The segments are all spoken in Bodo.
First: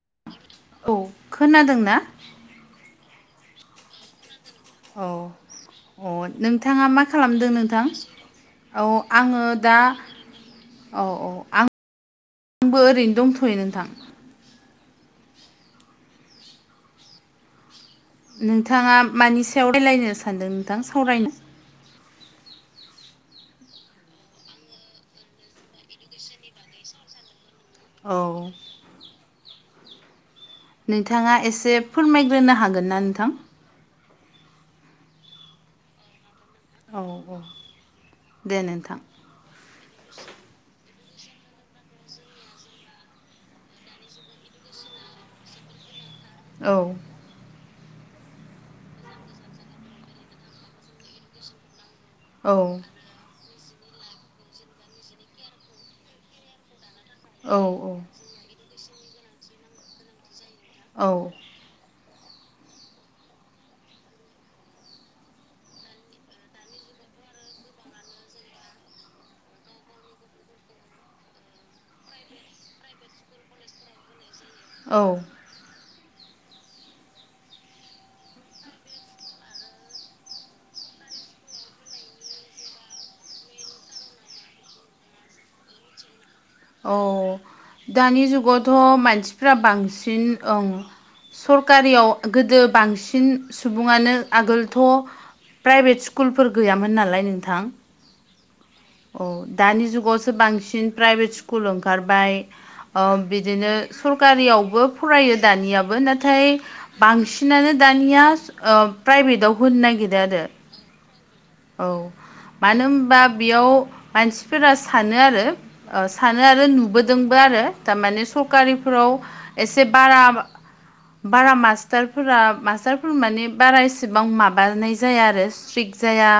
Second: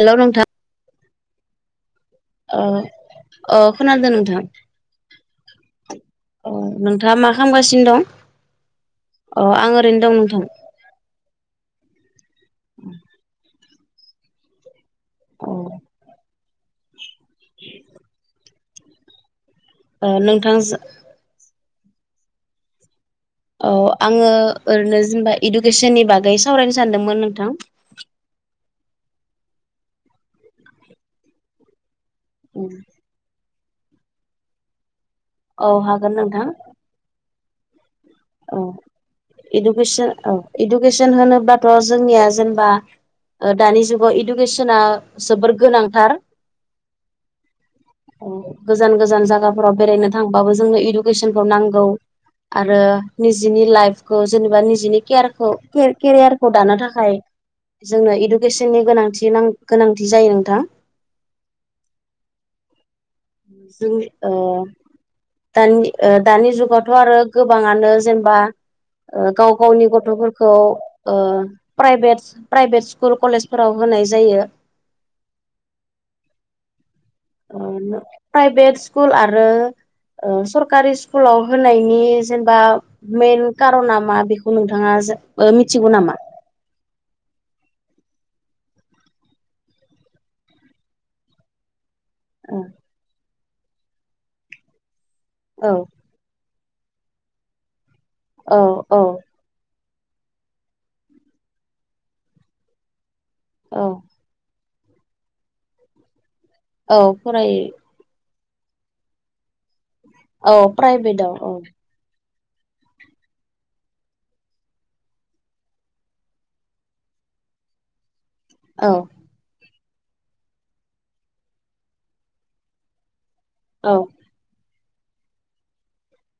हेलौ नोंथां। औ खोनादों ना। अ अ खनादों नोंथां। औ अ नोंथाङा मा खालामदों नोंथां। औ आङो अ आं दा। ओरैनो दं नोंथां औ औ आं आंबो ओरैनो दंथ'यो नोंथां। औ। नोंथाङा मानि सायाव रायलायनो सानदों नोंथांजो नोंथां सावरायनो। औ आङो ओरैनो जेनेबा इडुकेसननि बागै सावरायनो सानदोंमोन नोंथां। औ। नोंथाङा एसे फोरमायग्रोनो हागोन ना नोंथां। औ हागोन नोंथां। औ औ दे औ नोंथां। इडुकेसन औ इडुकेसन होनोबाथ' जोंनिया जेनेबा। दानि जुगाव इडुकेसना जोबोर गोनांथार। औ। [inaudible] गोजान गोजान जायगाफोराव बेरायनो थांबाबो जोंनो इडुकेसनखौ नांगौ। औ आरो निजिनि लाइफखौ जेनेबा निजिनि केयारखौ केरियारखौ दानो थाखाय। जोंनो इडुकेसननि गोनांथिनां गोनांथि जायो नोंथां। औ। जों ओ। दानि ओ दानि जुगावथ' आरो गोबाङानो जेनेबा। गाव गावनि गथ'फोरखौ प्राइभेट। प्राइभेट स्कुल कलेजफोराव होनाय जायो। औ। ओम प्राइभेट स्कुल आरो। ओ सरकारि स्कुलाव होनायनि जेनेबा। मेन कारना मा बेखौ नोंथाङा जो ओ मिथिगौ नामा। औ दानि जुगावथ' मानसिफोरा बांसिन ओं। सरखारियाव औ गोदो बांसिन सुबुङानो आगोलथ' औ प्राइभेट स्कुल। स्कुलफोर गैयामोन नालाय नोंथां। औ औ। दानि जुगावसो बांसिन प्राइभेट स्कुल ओंखारबाय। बिदिनो सरकारियावबो फरायो दानियाबो नाथाय औ फरायो बांसिनानो दा। दानिया ओ प्राइभेटव होनो नागिरो आरो। अ प्राइभेटाव अ। औ मानो होनबा बेयाव मानसिफोरा सानो आरो। ओ सानो आरो नुबोदोंबो आरो थारमाने औ सरकारिफ्राव। एसे बारा बारा मास्टारफोरा मास्टारफोर माने। बारा औ एसेबां माबानाय जाया आरो स्ट्रिक जाया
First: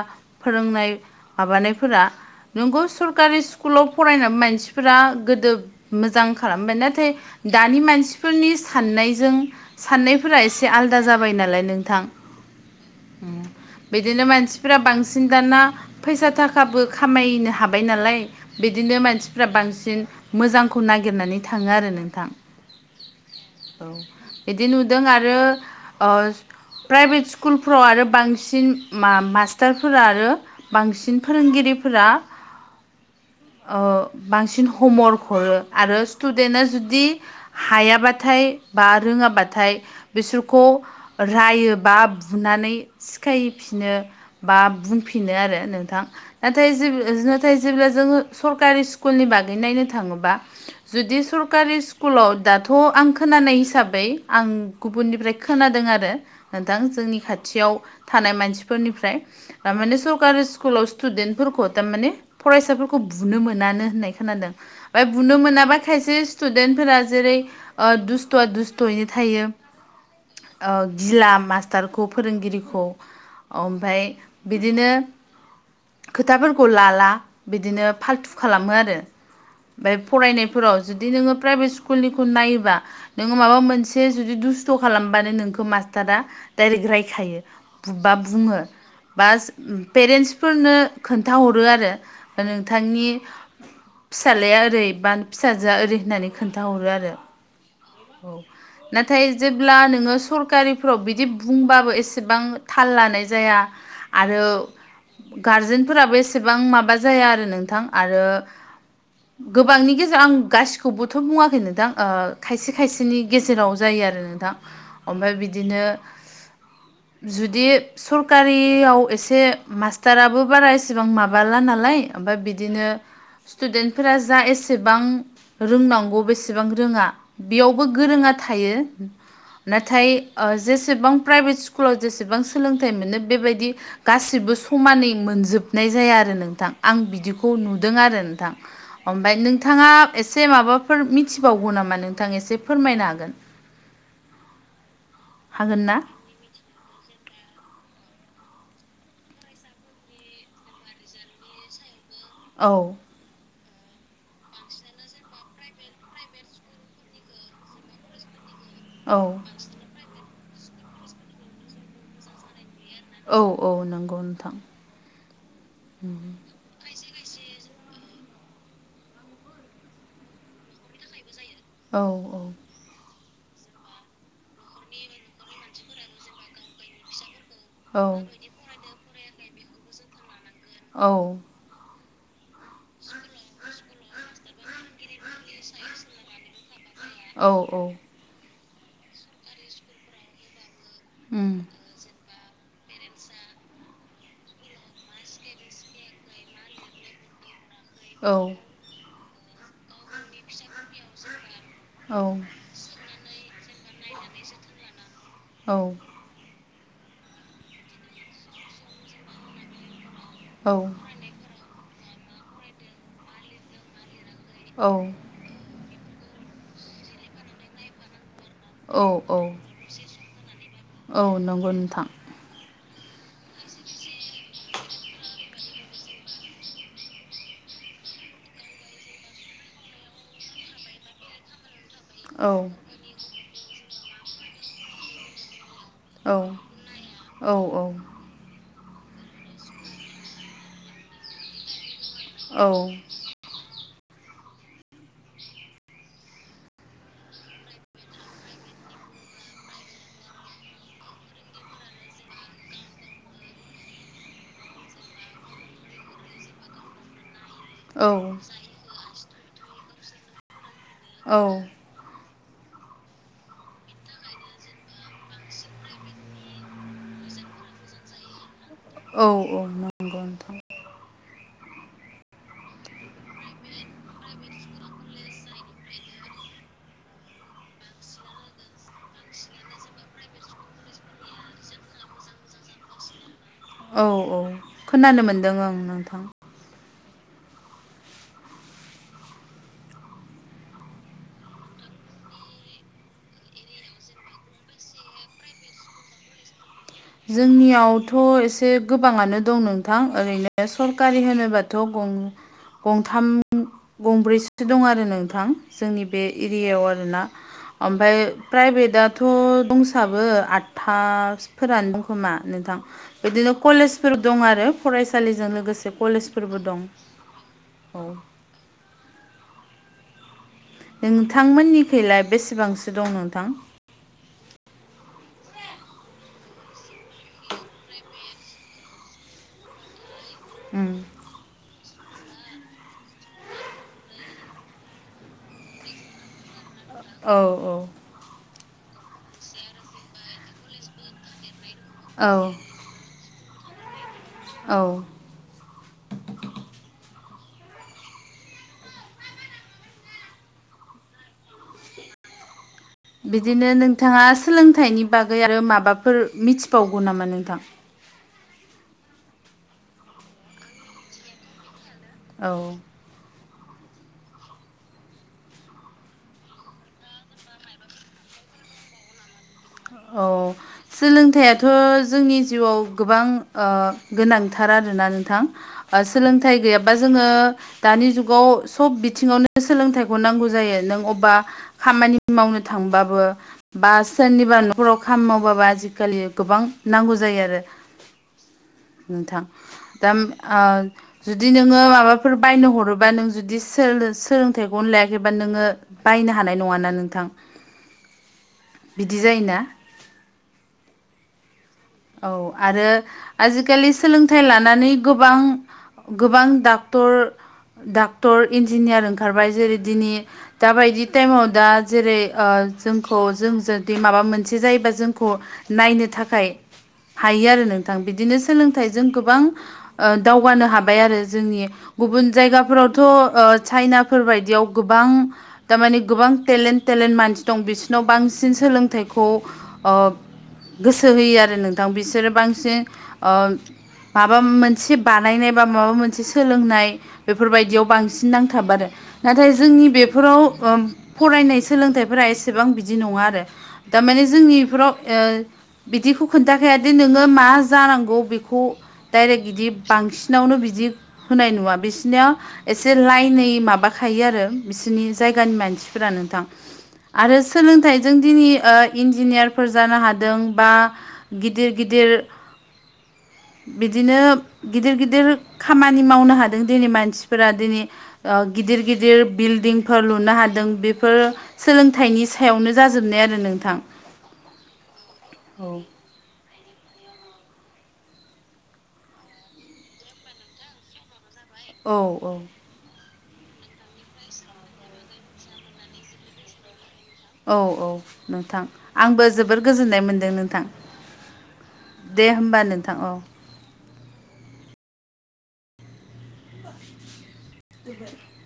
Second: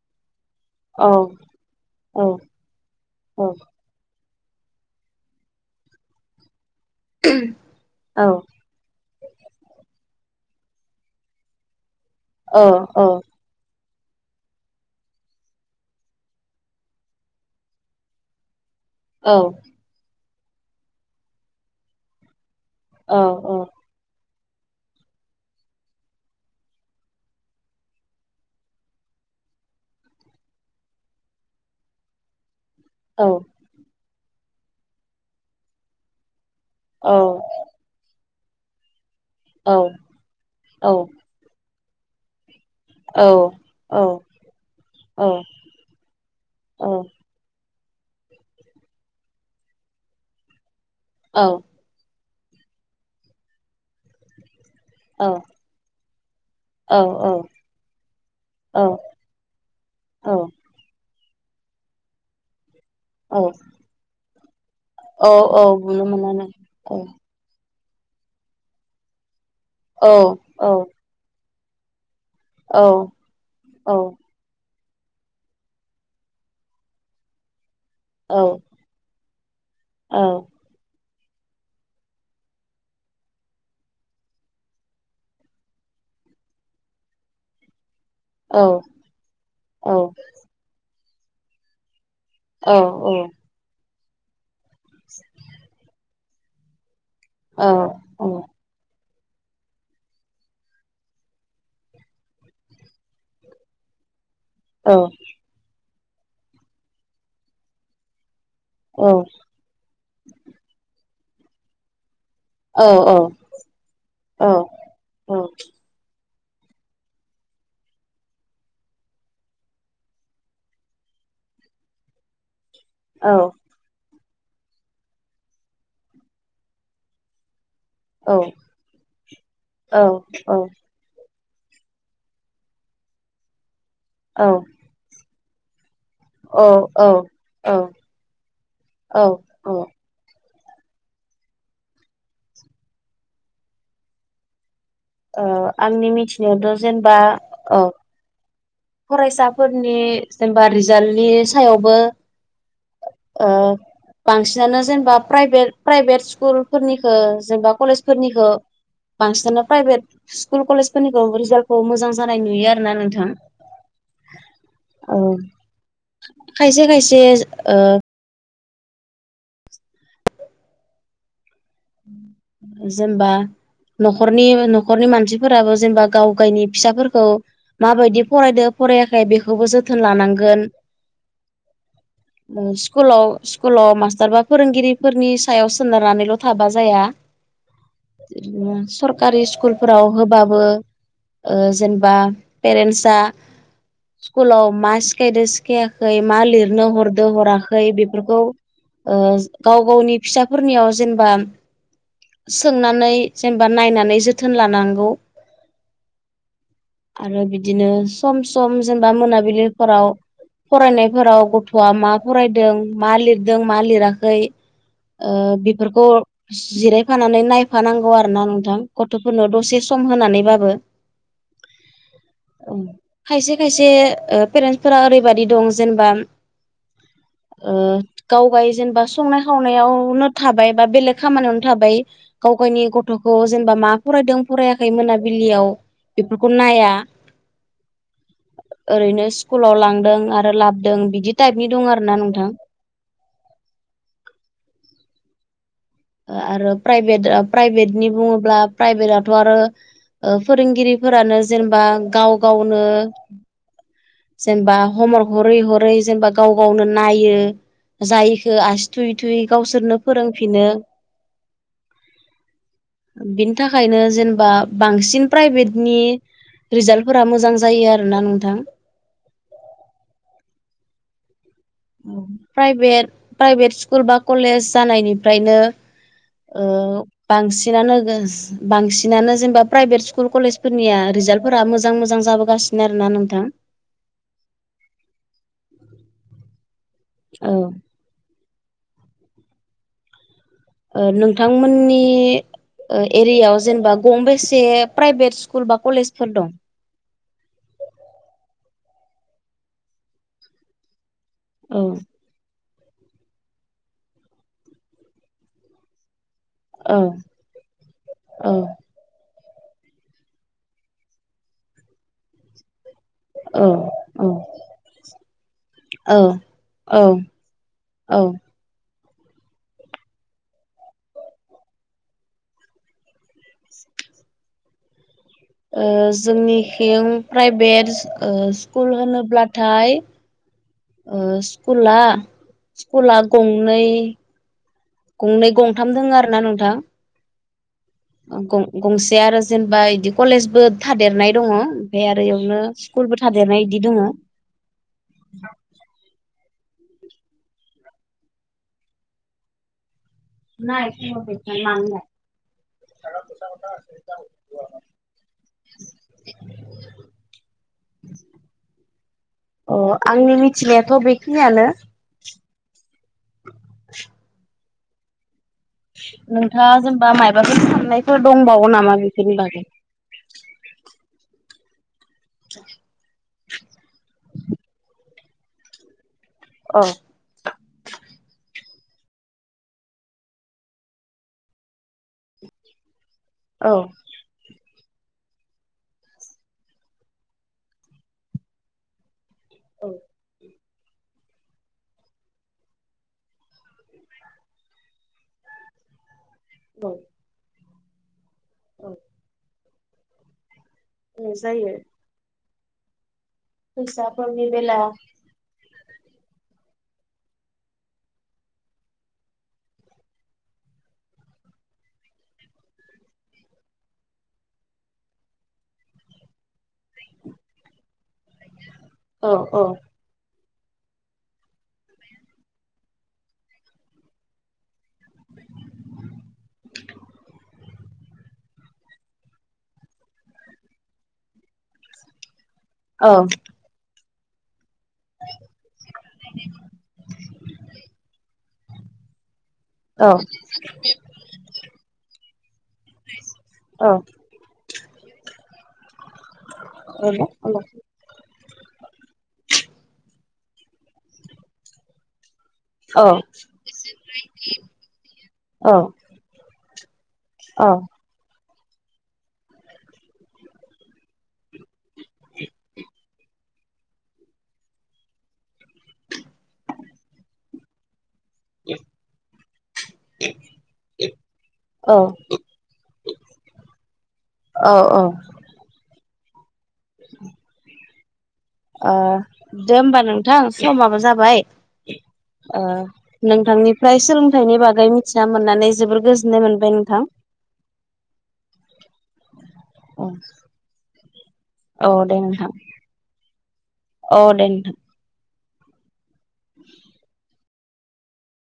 फोरोंनाय औ माबानायफोरा औ नोंगौ सरकारि औ स्कुलाव फरायन मानसिफोरा गोदो मोजां खालामबाय। नाथाय दानि औ मानसिफोरनि साननायजों साननायफोरा एसे आलादा जाबाय नालाय नोंथां। औ औ। बिदिनो मानसि फोर बांसिन दाना फैसा थाखाबो खामायनो हाबाय नालाय बिदिनो मानसिफ्रा बांसिन मोजांखौ नागिरनानै थाङो आरो नोंथां। औ औ। औ बिदि नुदों आरो प्राइभेट स्कुलफ्राव आरो बांसिन मास टारफोरा आरो बांसिन फोरोंगिरिफोरा औ। औ बांसिन हमवर्क हरो आरो स्टुदेन्टआ जुदि हायाबाथाय बा रोङाब्लाथाय बिसोरखौ रायोबा बुनानै सिखायफिनो। बा बुंफिनो आरो नोंथां। नाथाय जेबो ओजो नाथाय जेब्ला जोङो सरकारि स्कुलनि बागै नायनो थाङोबा जुदि सरकारि स्कुलाव दाथ' आं खोनानाय हिसाबै, आं गुबुननिफ्राय खोनादों आरो नोंथां जोंनि खाथियाव थानाय मानसिफोरनिफ्राय। थारमाने सरकारि स्कुलाव स्टुदेन्टफोरखौ थारमाने फरायसाफोरखौ औ बुनो मोनानो होननाय खोनादों। ओमफ्राय औ बुनो मोनाबा बुनो खायसे मोनानो औ स्टुदेन्टफोरा जेरै ओ दुस्थ'आ दुस्थ'यैनो थायो औ ओ औ। गिला मास्टारखौ फोरोंगिरिखौ ओमफ्राय बिदिनो खोथाफोरखौ लाला बिदिनो फाल्थु खालामो आरो ओमफ्राय फरायनाय फोराव जुदि नोङो प्राइभेट स्कुलनिखौ नायोबा नोङो माबा मोनसे जुदि दुस्थ' खालामबानो नोंखौ मास्टारा डाइरेक्ट रायखायो बुबा बुङो बा पेरेन्टसफोरनो खोन्थाहरो आरो नोंथांनि फिसाज्लाया ओरै बा फिसाजोआ ओरै होननानै खोन्थाहरो आरो। औ। औ। नाथाय जेब्ला नोङो सरकारिफ्राव बिदि बुंबाबो एसेबां थाल लानाय जाया आरो औ। गारजेनफोराबो एसेबां माबा जाया आरो नोंथां आरो औ। गोबांनि गेजेराव आं गासिखौबोथ' बुङाखै नोंथां ओ खायसे खायसेनि गेजेराव जायो आरो नोंथां। ओमफ्राय बिदिनो जुदि सरकारियाव एसे मास्टाराबो बारा एसेबां माबाला नालाय ओमफ्राय बिदिनो औ। स्टुडेन्टफोरा जा एसेबां रोंनांगौ बेसेबां रोङा। बेयावबो गोरोङा थायो नाथाय ओ जेसेबां प्राइभेट स्कुलाव जेसेबां सोलोंथाइ मोनो बेबायदि गासिबो समानै मोनजोबनाय जाया आ रो नोंथां, आं बिदिखौ नुदों आरो नोंथां। औ ओमफ्राय औ औ नोंथाङा एसे माबाफोर मिथिबावगौ नामा नोंथां एसे फोरमायनो हागोन? ओ हागोन ना आंनि मिथिनायावथ' जेनेबा औ फरायसाफोरनि जेनेबा रिजाल्टनि सायावबो औ। ओ बांसिनानो जेनेबा प्राइभेट प्राइभेट स्कुलफोरनिखो जेनेबा कलेजफोरनिखो। औ बांसिनानो प्राइभेट स्कुल कलेजफोरनिखौ रिजाल्टखौ मोजां जानाय नुयो आरोना नोंथां। औ औ नंगौ नोंथां। औ खायसे खायसे ओ औ औ। जेनबा न'खरनि न'खरनि मानसिफोराबो जेनेबा गाव गायनि फिसाफोरखौ औ माबायदि फरायदो फरायाखै बेखौबो जोथोन लानांगोन। औ। स्कुलाव स्कुलाव मास्टार बा फोरोंगिरिफोरनि सायाव सोनारनानैल' थाबा जाया औ औ। बिदिनो सरकारि स्कुलफोराव होबाबो उम ओ जेनेबा पेरेन्टसआ स्कुलाव मा सिखायदों सिखायाखै मा लिरनो हरदो हरा जाय औ बेफोरखौ ओ गाव गावनि फिसाफोरनियाव जेनेबा औ सोंनानै जेनेबा नायनानै जोथोन लानांगौ। औ। आरो बिदिनो सम सम जेनेबा मोनाबिलिफोराव फरायनायफोराव गथ'आ मा फरायदों मा लिरदों मा लिराखै औ बेफोरखौ जिरायफानानै नायफानांगौ आरो ना नों थां औ औ गथ'फोरनो दसे सम होनानैबाबो नंगौ नोंथां औ खायसे खायसे ओ पेरेन्टसफोरा ओरैबाददि दं जेनेबा ओ गावगाय जेनेबा संनाय खावनायावनो थाबाय बा बेलेग खामानियावनो थाबाय औ गावगायनि ग गथ'खौ जेनेबा मा फरायदों फरायाखै मोनाबिलियाव औ बेफोरखौ नाया औ ओरैनो स्कुलाव लांदों आरो लाबोदों बिदि टाइपनि दं आरो ना नोंथां। औ ओयआरो प्राइभेट प्राइभेटनि बुङोब्ला प्राइभेटआथ' आरो। ओ फोरोंगिरिफोरानो जेनेबा गाव गावनो। जेनेबा हमवर्क हरै हरै जेनेबा गाव गावनो नायो औ जायिखो आसि थुयै थुयै गावसोरनो फोरोंफिनो औ बिनि थाखायनो जेनेबा बांसिन प्राइभेटनि रिजाल्टफोरा मोजां जायो आरो ना नोंथां। औ औ नंगौ नोंथां। [inaudible] औ प्राइभेट प्राइभेट स्कुल बा कलेज जानायनिफ्रायनो' ओ बांसिनानो बांसिनानो जेनेबा प्राइभेट स्कुल कलेजफोरनिया रिजाल्टफोरा मोजां मोजां जाबोगासिनो आरो ना नोंथां। औ औ खोनानो मोनदों ओं नोंथां। औ। [inaudible] ओ नोंथांमोननि ओ एरियायाव जेनेबा गंबेसे स्कुल बा कलेजफोर दं। जोंनियावथ' एसे गोबाङानो दं नोंथां ओरैनो सरकारि औ होनोब्ला गंब्रैसो दं आरो नोंथां जोंनि बे एरियायाव औ आरोना ओमफ्राय प्राइभेटआ दाथ' दंसाबो आठथाफोरानो दंखोमा नोंथां। बिदिनो औ कलेजफोर दं आरो फरायसालिजों लोगोसे औ कलेजफोरबो दं। औ औ ओ नोंथांमोननिखैलाय बेसेबांसो दं नोंथां।? जोंनिथिं प्राइभेट स्कुल होनोब्लाथाय [inaudible] उम। स्कुला स्कुला गंनै गंनै गंथाम दोङ आरो ना नोंथां। औ औ गं गंसे आरो जेनेबा बिदि कलेजबो थादेरनाय दङ ओमाय आरो औ इयावनो स्कुलबो थादेरनाय बिदि दङो। औ नै मानला [unintelligible] बिदिनो नोंथाङा सोलोंथाइनि बागै आरो माबाफोर मिथिबावगौ नामा नोंथां? अ आंनि मिथिनायाथ' बेखिनियानो। औ [inaudible] नोंथाङा जेनेबा मायाबाफोर साननायफोर दंबावो नामा बेफोरनि बागै? औ सोलोंथाइथ' जोंनि जिउआव गोबां गोनांथार आरोना नोंथां सोलोंथाइ औ गैयाबा जोङो दानि जुगाव सब बिथिङावनो सोलोंथाइखौ नांगौ जायो नों अबा खामानि मावनो थांबाबो औ बा सोरनिबा न खाव खाम मावबाबा आजिखालि गोबां नांगौ जायो आरो नोंथां औ दा [unintelligible] जुदि नोङो माबाफोर बायनो हरोबा नों जुदि सोलोंथाइखौनो लायाखैबा नोङो बायनो हानाय औ नङाना नोंथां औ बिदि जायोना? ए जायो। औ आरो आजिखालि सोलोंथाइ फैसाफोरनि बेला औ लानानै गोबां गोबां डक्टर डाक्टर इन्जिनियार ओंखारबाय जेरै दिनै दााबायदि टाइमाव दा जेरै जोंखौ जों जुदि माबा मोनसे जायोबा जोंखौ नायनो थाखाय हायो आरो नोंथां बिदिनो सोलोंथाइजों गोबां औ दावगानो हाबाय आरो जोंनि गुबुन जायगाफोरावथ' चाइनाफोर बायदियाव गोबां थारमाने गोबां टेलेन्ट टेलेन्ट मानसि दं बिसिोरनाव बांसिन सोलोंथाइखौ गोसो होयो आरो नोंथां बिसोरो बांसिन औ माबा मोनसे मोनसे बानायनाय बा माबा मोनसे सोलोंनाय बेफोरबायदियाव बांसिन नांथाब आरो नाथाय जोंनि औ बेफोराव फरायनाय सोलोंथाइफोरा एसेबां बिदि बिदि नङा आरो औ दारमाने जोंनिफोराव बिदिखौ खोन्थाखायाद नोङो मा जानांगौ बेखौ डाइरेक्ट बिदि बांसिनावनो बिदि होनाय नुवा बिसनिया एसे लाइनै माबाखायो आरो बिसोरनि जायगानि मानसिफोरा नोंथां। आरो सोलोंथाइजों दिनै इन्जिनियारफोर जानो हादों बा गिदिर गिदिर बिदिनो गिदिर गिदिर खामानि मावनो हादों दिनै मानसिफोरा दिनै गिदिर गिदिर बिल्डिंफोर लुनो हादों बेफोर औ सोलोंथाइनि सायावनो जाजोबनाय आरो नोंथां औ औ। औ ओ दे होमबा नोंथां समाबो जाबाय। औ ओ नोंथांनिफ्राय सोलोंथाइनि बागै मिथिना मोननानै जोबोर गोजोननाय मोनबाय नोंथां औ औ नोंथां आंबो जोबोर गोजोननाय औ मोनदों नोंथां। दे होमबा नोंथां औ औ दे नोंथां गोह